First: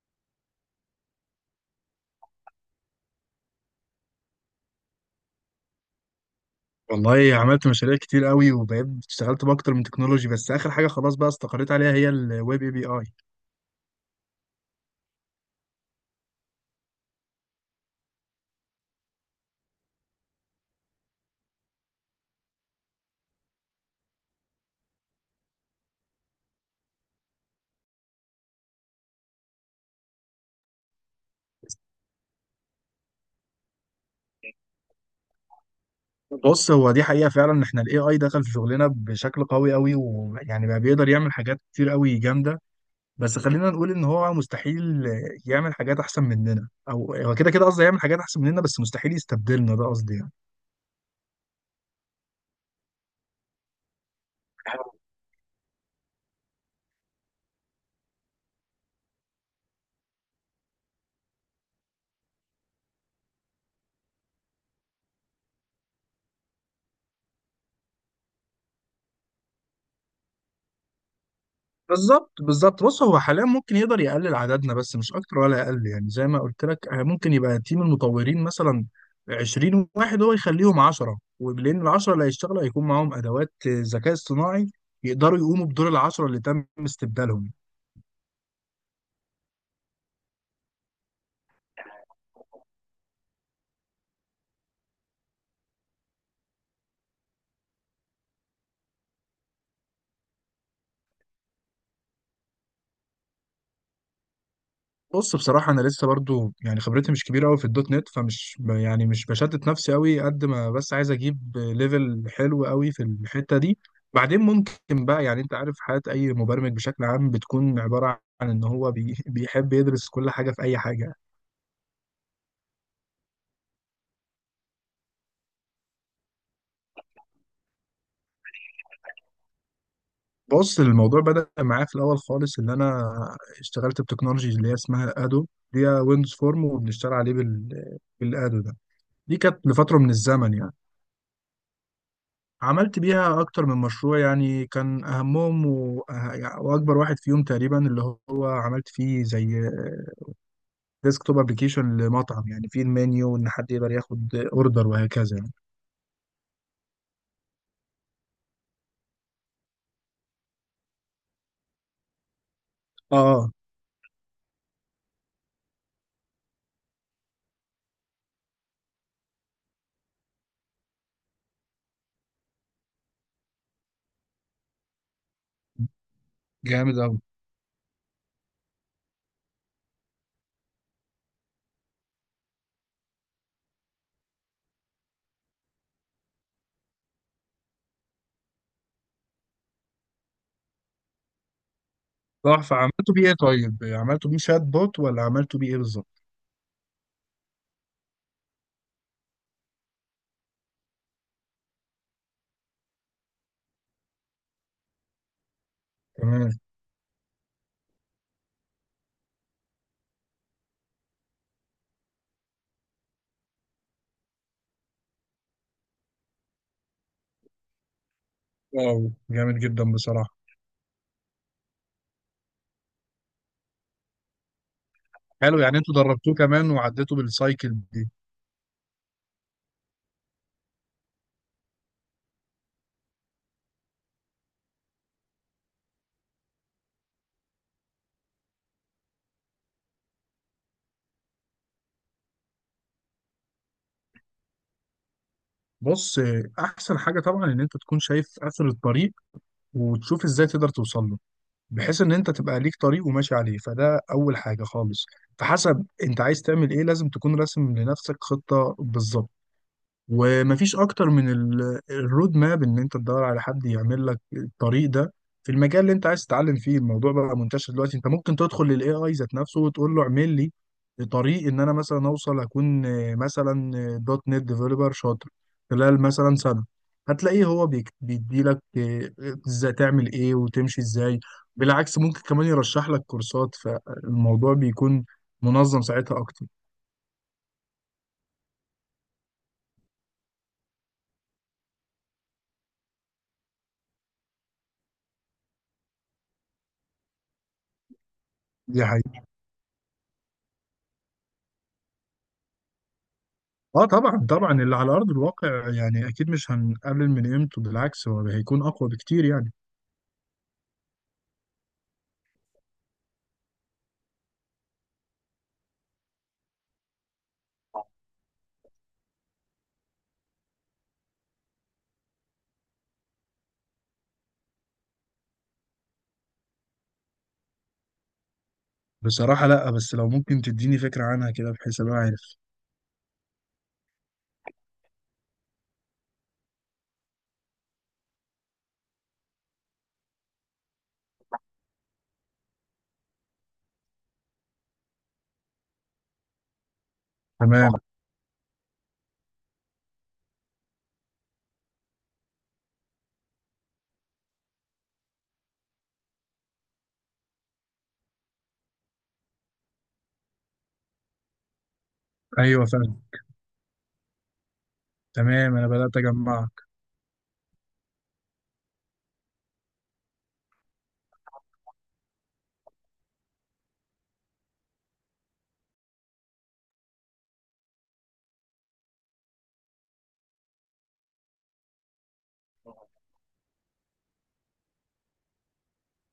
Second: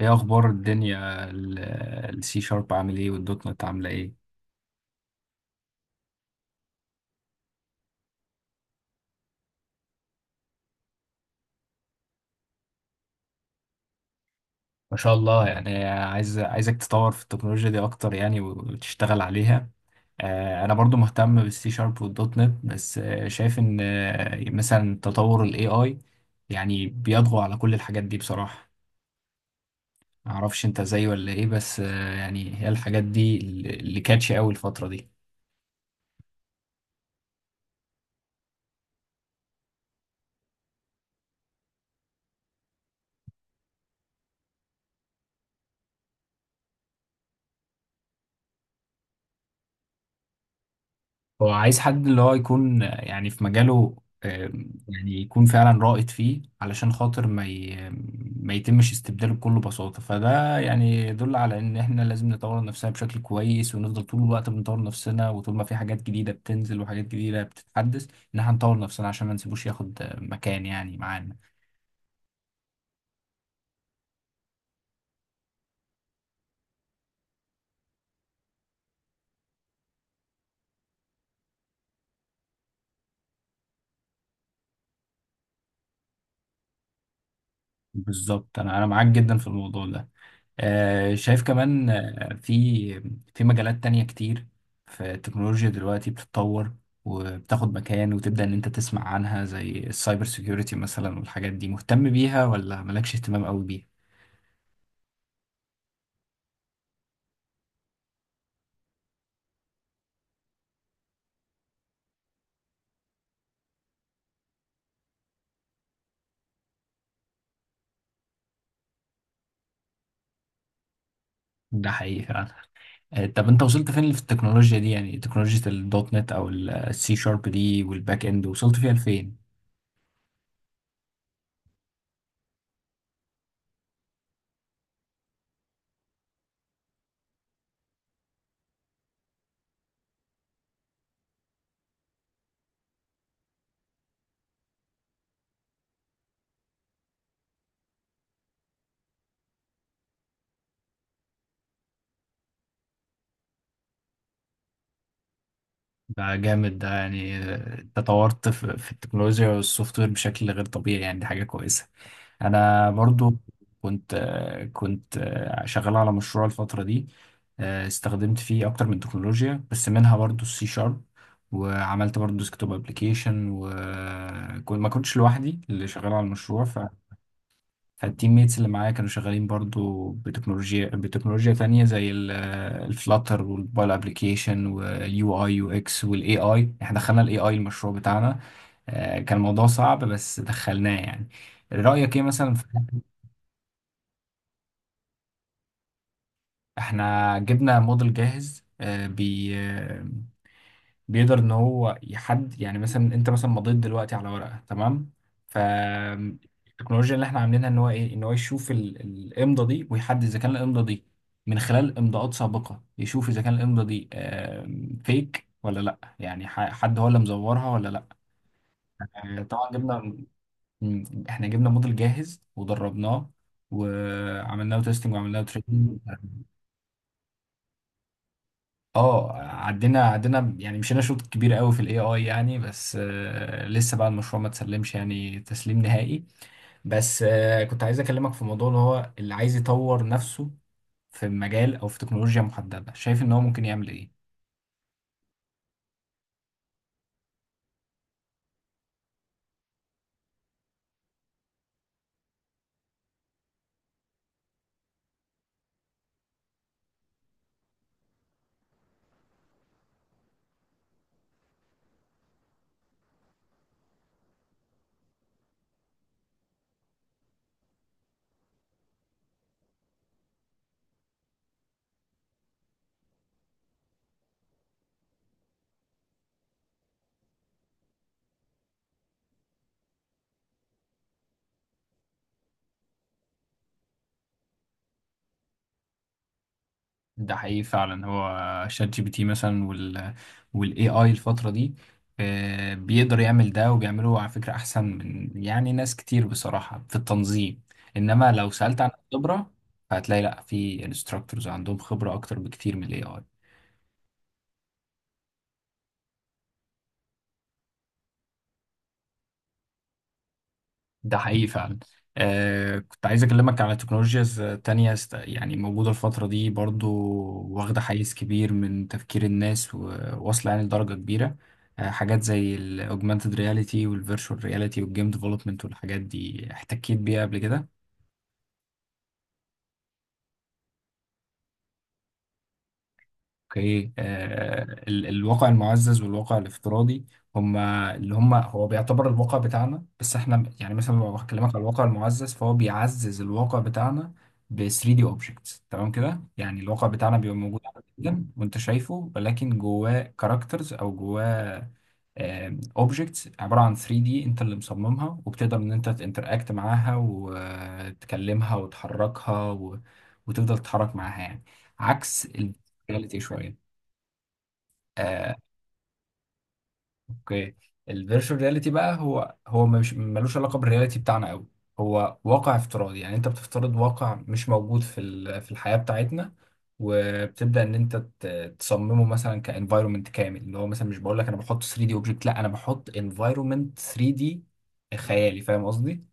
ايه اخبار الدنيا؟ السي شارب عامل ايه والدوت نت عامله ايه؟ والله عملت مشاريع كتير قوي وبقيت اشتغلت باكتر من تكنولوجي، بس اخر حاجه خلاص بقى استقريت عليها هي الويب اي بي اي. ما شاء الله، يعني عايزك تطور في التكنولوجيا دي اكتر يعني وتشتغل عليها. انا برضو مهتم بالسي شارب والدوت نت، بس شايف ان مثلا تطور الاي اي يعني بيطغى على كل الحاجات دي بصراحه. معرفش انت زيي ولا ايه، بس يعني هي الحاجات دي اللي كاتشي قوي الفتره دي. بص، هو دي حقيقه فعلا ان احنا الاي اي دخل في شغلنا بشكل قوي، ويعني بقى بيقدر يعمل حاجات كتير قوي جامده. بس خلينا نقول ان هو مستحيل يعمل حاجات احسن مننا، او هو كده قصدي، يعمل حاجات احسن مننا بس مستحيل يستبدلنا، ده قصدي يعني. هو عايز حد اللي هو يكون يعني في مجاله، آه، يعني يكون فعلا رائد فيه علشان خاطر ما يتمش استبداله بكل بساطة. فده يعني يدل على ان احنا لازم نطور نفسنا بشكل كويس ونفضل طول الوقت بنطور نفسنا، وطول ما في حاجات جديدة بتنزل وحاجات جديدة بتتحدث ان احنا نطور نفسنا عشان ما نسيبوش ياخد مكان يعني معانا. بالظبط. بص، هو حاليا ممكن يقدر يقلل عددنا بس مش اكتر ولا اقل، يعني زي ما قلت لك، ممكن يبقى تيم المطورين مثلا 20 واحد، هو يخليهم 10، ولان ال 10 اللي هيشتغلوا هيكون معاهم ادوات ذكاء اصطناعي يقدروا يقوموا بدور ال 10 اللي تم استبدالهم. بالظبط، انا معاك جدا في الموضوع ده. شايف كمان في مجالات تانية كتير في التكنولوجيا دلوقتي بتتطور وبتاخد مكان وتبدأ إن أنت تسمع عنها، زي السايبر سيكيورتي مثلا. والحاجات دي مهتم بيها ولا مالكش اهتمام قوي بيها؟ بص، بصراحة أنا لسه برضو يعني خبرتي مش كبيرة أوي في الدوت نت، يعني مش بشتت نفسي أوي قد ما بس عايز أجيب ليفل حلو أوي في الحتة دي. بعدين ممكن بقى، يعني أنت عارف حياة أي مبرمج بشكل عام بتكون عبارة عن إن هو بيحب يدرس كل حاجة في أي حاجة. ده حقيقي فعلا. طب أنت وصلت فين في التكنولوجيا دي؟ يعني تكنولوجيا الدوت نت أو السي شارب دي والباك إند، وصلت فيها لفين؟ بص، الموضوع بدأ معايا في الأول خالص، إن أنا اشتغلت بتكنولوجي اللي هي اسمها أدو، دي ويندوز فورم، وبنشتغل عليه بالأدو ده. دي كانت لفترة من الزمن يعني، عملت بيها أكتر من مشروع. يعني كان أهمهم وأكبر واحد فيهم تقريبا اللي هو عملت فيه زي ديسكتوب أبلكيشن لمطعم، يعني فيه المنيو، إن حد يقدر ياخد أوردر وهكذا يعني. ده جامد، ده يعني تطورت في التكنولوجيا والسوفت وير بشكل غير طبيعي، يعني دي حاجة كويسة. انا آه برضو آه، كنت كنت شغال على مشروع الفتره دي، استخدمت فيه اكتر من تكنولوجيا بس منها برضو السي شارب، وعملت برضو ديسكتوب ابلكيشن، وما كنتش لوحدي اللي شغال على المشروع ف جامد أوي. فالتيم ميتس اللي معايا كانوا شغالين برضو بتكنولوجيا تانية زي الفلاتر والموبايل ابلكيشن واليو اي يو اكس والاي اي. احنا دخلنا الاي اي المشروع بتاعنا، كان الموضوع صعب بس دخلناه يعني. رأيك ايه مثلا؟ تحفة، عملته بيه إيه طيب؟ عملته بيه شات بوت، ولا عملته بيه إيه بالظبط؟ احنا جبنا موديل جاهز، آه، بي آه، بيقدر ان هو يحد، يعني مثلا انت مثلا مضيت دلوقتي على ورقه تمام، تمام. فالتكنولوجيا اللي احنا عاملينها ان هو ايه، ان هو يشوف الامضه دي ويحدد اذا كان الامضه دي من خلال امضاءات سابقه، يشوف اذا كان الامضه دي فيك ولا لا. يعني حد هو اللي مزورها ولا لا. واو، جامد طبعا جدا جبنا بصراحة. احنا جبنا موديل جاهز ودربناه، وعملنا له تيستنج وعملنا له حلو، يعني انتوا تريننج. دربتوه كمان وعديتوا بالسايكل دي. اه، عدينا يعني مشينا شوط كبير قوي في الاي اي يعني، بس لسه بقى المشروع ما تسلمش يعني تسليم نهائي. بس كنت عايز اكلمك في موضوع، اللي هو اللي عايز يطور نفسه في مجال او في تكنولوجيا محددة، شايف ان هو ممكن يعمل ايه؟ بص، أحسن حاجة طبعا إن أنت تكون شايف آخر الطريق وتشوف إزاي تقدر توصل له، بحيث ان انت تبقى ليك طريق وماشي عليه، فده اول حاجه خالص. فحسب انت عايز تعمل ايه، لازم تكون راسم لنفسك خطه بالظبط. ومفيش اكتر من الرود ماب، ان انت تدور على حد يعمل لك الطريق ده في المجال اللي انت عايز تتعلم فيه. الموضوع بقى منتشر دلوقتي، انت ممكن تدخل للاي اي ذات نفسه وتقول له اعمل لي طريق ان انا مثلا اوصل اكون، مثلا، دوت نت ديفلوبر شاطر خلال مثلا سنه. هتلاقيه هو بيديلك ازاي تعمل ايه وتمشي ازاي. بالعكس ممكن كمان يرشح لك كورسات، فالموضوع بيكون منظم ساعتها اكتر. ده حقيقي فعلا. هو شات جي بي تي مثلا والاي اي الفترة دي بيقدر يعمل ده، وبيعمله على فكرة احسن من يعني ناس كتير بصراحة في التنظيم. انما لو سألت دي عن حقيقة. الخبرة فهتلاقي لا، في انستراكتورز عندهم خبرة اكتر بكتير من الاي اي. اه طبعا طبعا، اللي على ارض الواقع يعني اكيد مش هنقلل من قيمته، بالعكس هو هيكون اقوى بكتير يعني. ده حقيقي فعلا. آه كنت عايز اكلمك على تكنولوجيز تانية يعني موجودة الفترة دي برضو، واخدة حيز كبير من تفكير الناس وواصلة يعني لدرجة كبيرة. آه حاجات زي الاوجمانتد رياليتي والفيرتشوال رياليتي والجيم ديفلوبمنت والحاجات دي، احتكيت بيها قبل كده؟ بصراحه لا، بس لو ممكن تديني فكره عنها كده بحيث ابقى عارف. اوكي. الواقع المعزز والواقع الافتراضي، هما اللي هما هو بيعتبر الواقع بتاعنا، بس احنا يعني مثلا لو بكلمك على الواقع المعزز فهو بيعزز الواقع بتاعنا ب 3 دي اوبجكتس. تمام كده؟ يعني الواقع بتاعنا بيبقى موجود تمام على طبعا. الجدم وانت شايفه، ولكن جواه كاركترز او جواه اوبجكتس عباره عن 3 دي انت اللي مصممها، وبتقدر ان انت تنتراكت معاها وتكلمها وتحركها و... وتفضل تتحرك معاها يعني، عكس ايوه فاهم. الرياليتي شويه آه، تمام، انا بدات اجمعك. اوكي. الفيرتشوال رياليتي بقى، هو مش ملوش علاقه بالرياليتي بتاعنا قوي. هو واقع افتراضي، يعني انت بتفترض واقع مش موجود في في الحياه بتاعتنا، وبتبدا ان انت تصممه مثلا كانفايرمنت كامل. اللي هو مثلا مش بقول لك انا بحط 3 دي اوبجكت، لا انا بحط انفايرمنت 3 دي خيالي، فاهم قصدي؟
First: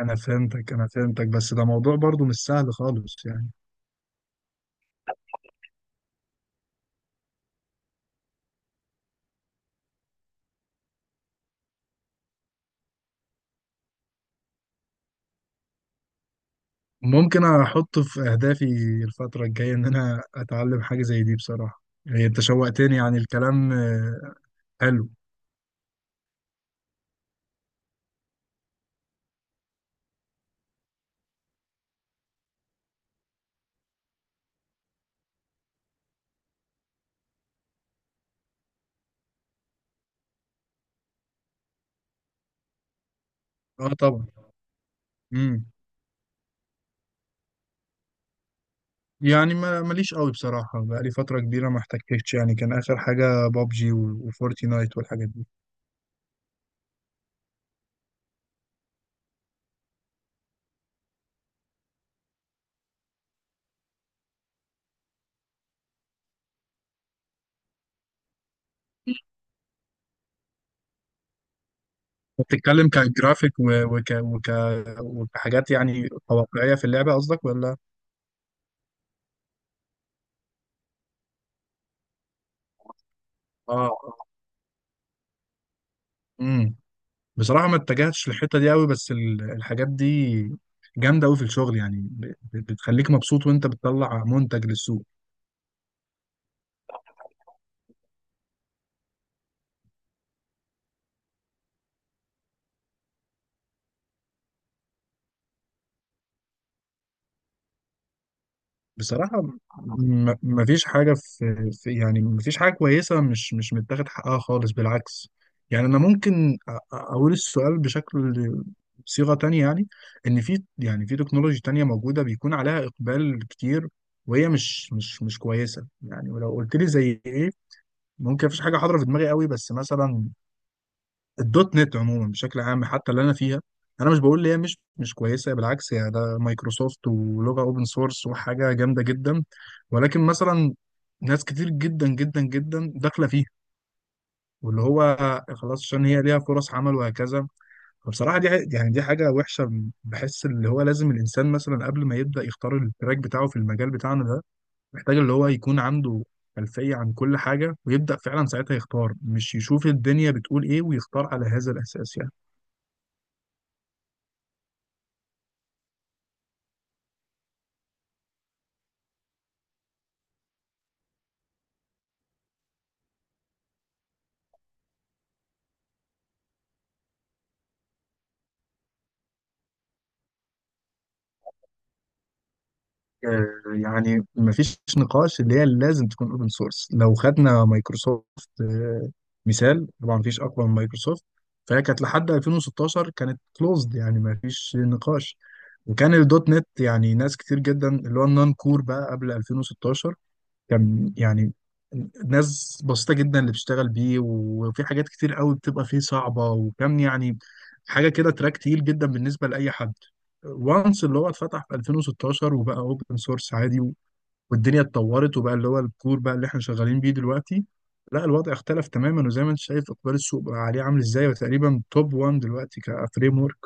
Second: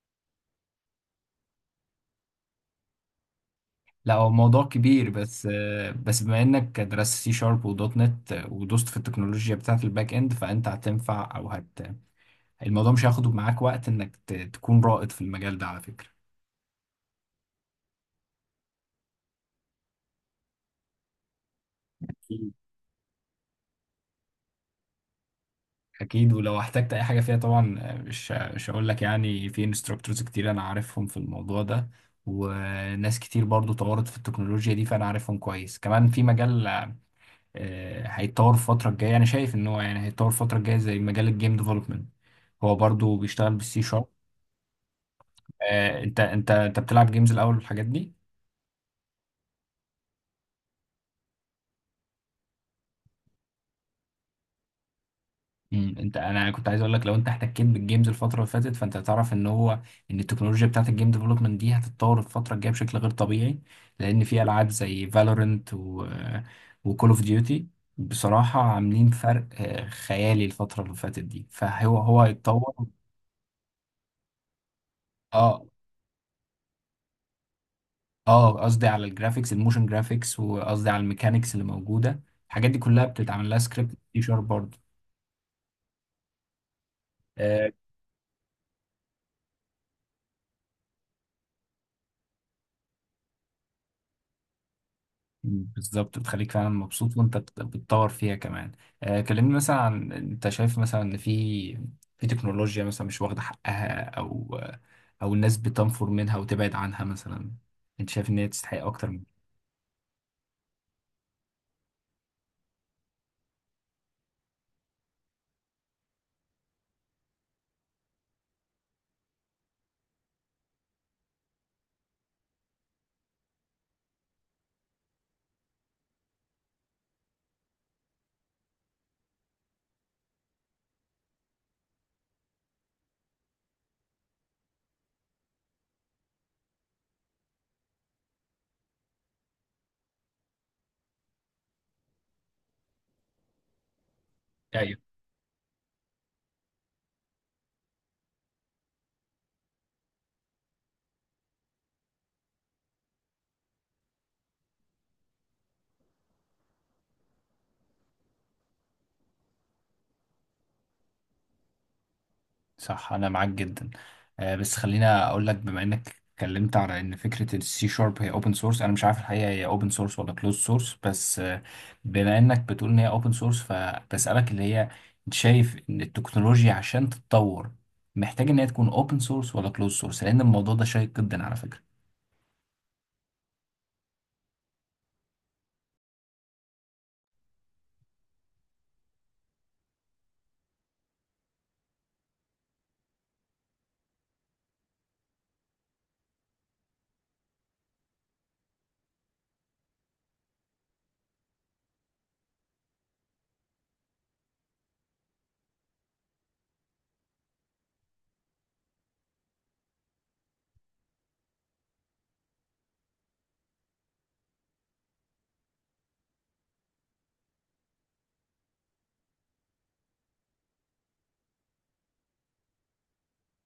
انا فهمتك بس ده موضوع برضو مش سهل خالص يعني. لا، هو موضوع كبير بس بس بما انك درست سي شارب ودوت نت ودوست في التكنولوجيا بتاعت الباك اند، فانت هتنفع او هت الموضوع مش هياخد معاك وقت انك تكون رائد في المجال ده على فكرة. ممكن احطه في اهدافي الفتره الجايه، ان انا اتعلم حاجه زي دي بصراحه. يعني انت أكيد. شوقتني يعني الكلام، حلو. اكيد ولو احتجت اي حاجه فيها طبعا، مش هقول لك يعني، في انستراكتورز كتير انا عارفهم في الموضوع ده، وناس كتير برضو طورت في التكنولوجيا دي فانا عارفهم كويس كمان في مجال. هيتطور الفتره الجايه، انا شايف ان هو يعني هيتطور الفتره الجايه، زي مجال الجيم ديفلوبمنت، هو برضو بيشتغل بالسي اه شارب. طبعا. امم انت بتلعب جيمز الاول والحاجات دي؟ يعني ماليش قوي بصراحة، بقالي فترة كبيرة ما احتكتش يعني. كان آخر حاجة بابجي وفورتنايت والحاجات دي. انت، انا كنت عايز اقول لك لو انت احتكيت بالجيمز الفتره اللي فاتت فانت هتعرف ان هو، ان التكنولوجيا بتاعت الجيم ديفلوبمنت دي هتتطور الفتره الجايه بشكل غير طبيعي، لان في العاب زي فالورنت وكول اوف ديوتي بصراحه عاملين فرق خيالي الفتره اللي فاتت دي. فهو هو هيتطور. بتتكلم كجرافيك و- وك وك اه، وكحاجات يعني واقعية في اللعبة قصدك، ولا؟ اه قصدي على الجرافيكس، الموشن جرافيكس، وقصدي على الميكانيكس اللي موجوده. الحاجات دي كلها بتتعمل لها سكريبت دي اه. شارب برضه. امم بصراحة آه، ما اتجهتش للحتة دي قوي. بس الحاجات دي جامدة قوي في الشغل، يعني بتخليك مبسوط وانت بتطلع منتج للسوق. بالظبط، بتخليك فعلا مبسوط وانت بتطور فيها كمان. كلمني مثلا، عن انت شايف مثلا ان في تكنولوجيا مثلا مش واخدة حقها، او الناس بتنفر منها وتبعد عنها، مثلا انت شايف ان هي تستحق اكتر بصراحة، مفيش حاجة في يعني مفيش حاجة كويسة مش متاخد حقها خالص بالعكس. يعني أنا ممكن أقول السؤال بشكل، صيغة تانية يعني، إن في يعني في تكنولوجي تانية موجودة بيكون عليها إقبال كتير وهي مش كويسة يعني. ولو قلت لي زي إيه، ممكن مفيش حاجة حاضرة في دماغي قوي، بس مثلا الدوت نت عموما بشكل عام، حتى اللي انا فيها. انا مش بقول ان هي مش كويسه، بالعكس هي ده مايكروسوفت ولغه اوبن سورس وحاجه جامده جدا. ولكن مثلا، ناس كتير جدا داخله فيها، واللي من هو خلاص عشان هي ليها فرص عمل وهكذا. فبصراحه دي يعني دي حاجه وحشه. بحس اللي هو لازم الانسان مثلا قبل ما يبدا يختار التراك بتاعه في المجال بتاعنا ده، محتاج اللي هو يكون عنده خلفيه عن كل حاجه، ويبدا فعلا ساعتها يختار، مش يشوف الدنيا بتقول ايه ويختار على هذا الاساس يعني. صح، انا معاك جدا. بس خلينا اقول لك، بما انك اتكلمت على ان فكره السي شارب هي اوبن سورس، انا مش عارف الحقيقه هي اوبن سورس ولا كلوز سورس، بس بما انك بتقول ان هي اوبن سورس، فبسالك اللي هي انت شايف ان التكنولوجيا عشان تتطور محتاج ان هي تكون اوبن سورس ولا كلوز سورس؟ لان الموضوع ده شيق جدا على فكره. يعني مفيش نقاش اللي هي لازم تكون اوبن سورس. لو خدنا مايكروسوفت، آه، مثال، طبعا مفيش اقوى من مايكروسوفت. فهي كانت لحد 2016 كانت كلوزد، يعني مفيش نقاش. وكان الدوت نت يعني ناس كتير جدا، اللي هو النون كور بقى قبل 2016، كان يعني ناس بسيطة جدا اللي بتشتغل بيه، وفي حاجات كتير قوي بتبقى فيه صعبة، وكان يعني حاجة كده تراك تقيل جدا بالنسبة لأي حد. وانس اللي هو اتفتح في 2016 وبقى اوبن سورس عادي، والدنيا اتطورت، وبقى اللي هو الكور بقى اللي احنا شغالين بيه دلوقتي. لا، الوضع اختلف تماما، وزي ما انت شايف اقبال السوق بقى عليه عامل ازاي، وتقريبا توب 1 دلوقتي كفريم ورك.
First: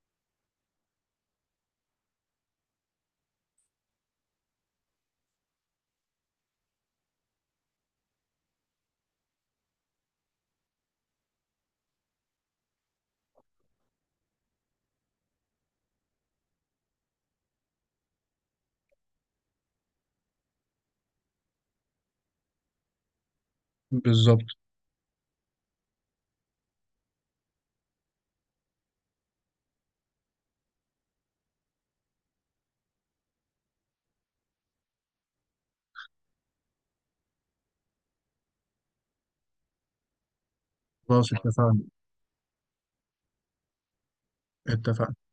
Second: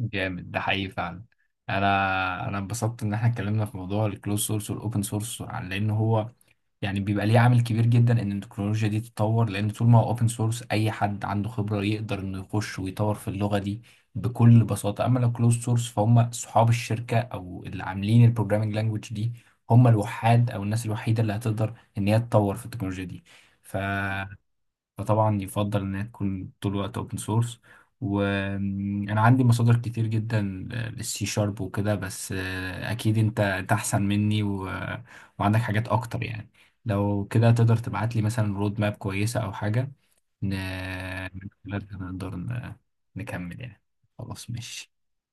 جامد، ده حقيقي فعلا. انا انبسطت ان احنا اتكلمنا في موضوع الكلوز سورس والاوبن سورس، لان هو يعني بيبقى ليه عامل كبير جدا ان التكنولوجيا دي تتطور، لان طول ما هو اوبن سورس اي حد عنده خبرة يقدر انه يخش ويطور في اللغة دي بكل بساطة. اما لو كلوز سورس، فهم صحاب الشركة او اللي عاملين البروجرامينج لانجوج دي، هم الوحاد او الناس الوحيدة اللي هتقدر ان هي تطور في التكنولوجيا دي. ف بالظبط. فطبعا يفضل إنها تكون طول الوقت أوبن سورس. وأنا عندي مصادر كتير جدا للسي شارب وكده، بس أكيد أنت أحسن مني و... وعندك حاجات أكتر يعني. لو كده تقدر تبعت لي مثلا رود ماب كويسة أو حاجة ن... خلاص من اتفقنا. خلالها نقدر نكمل يعني. خلاص، ماشي. اتفقنا.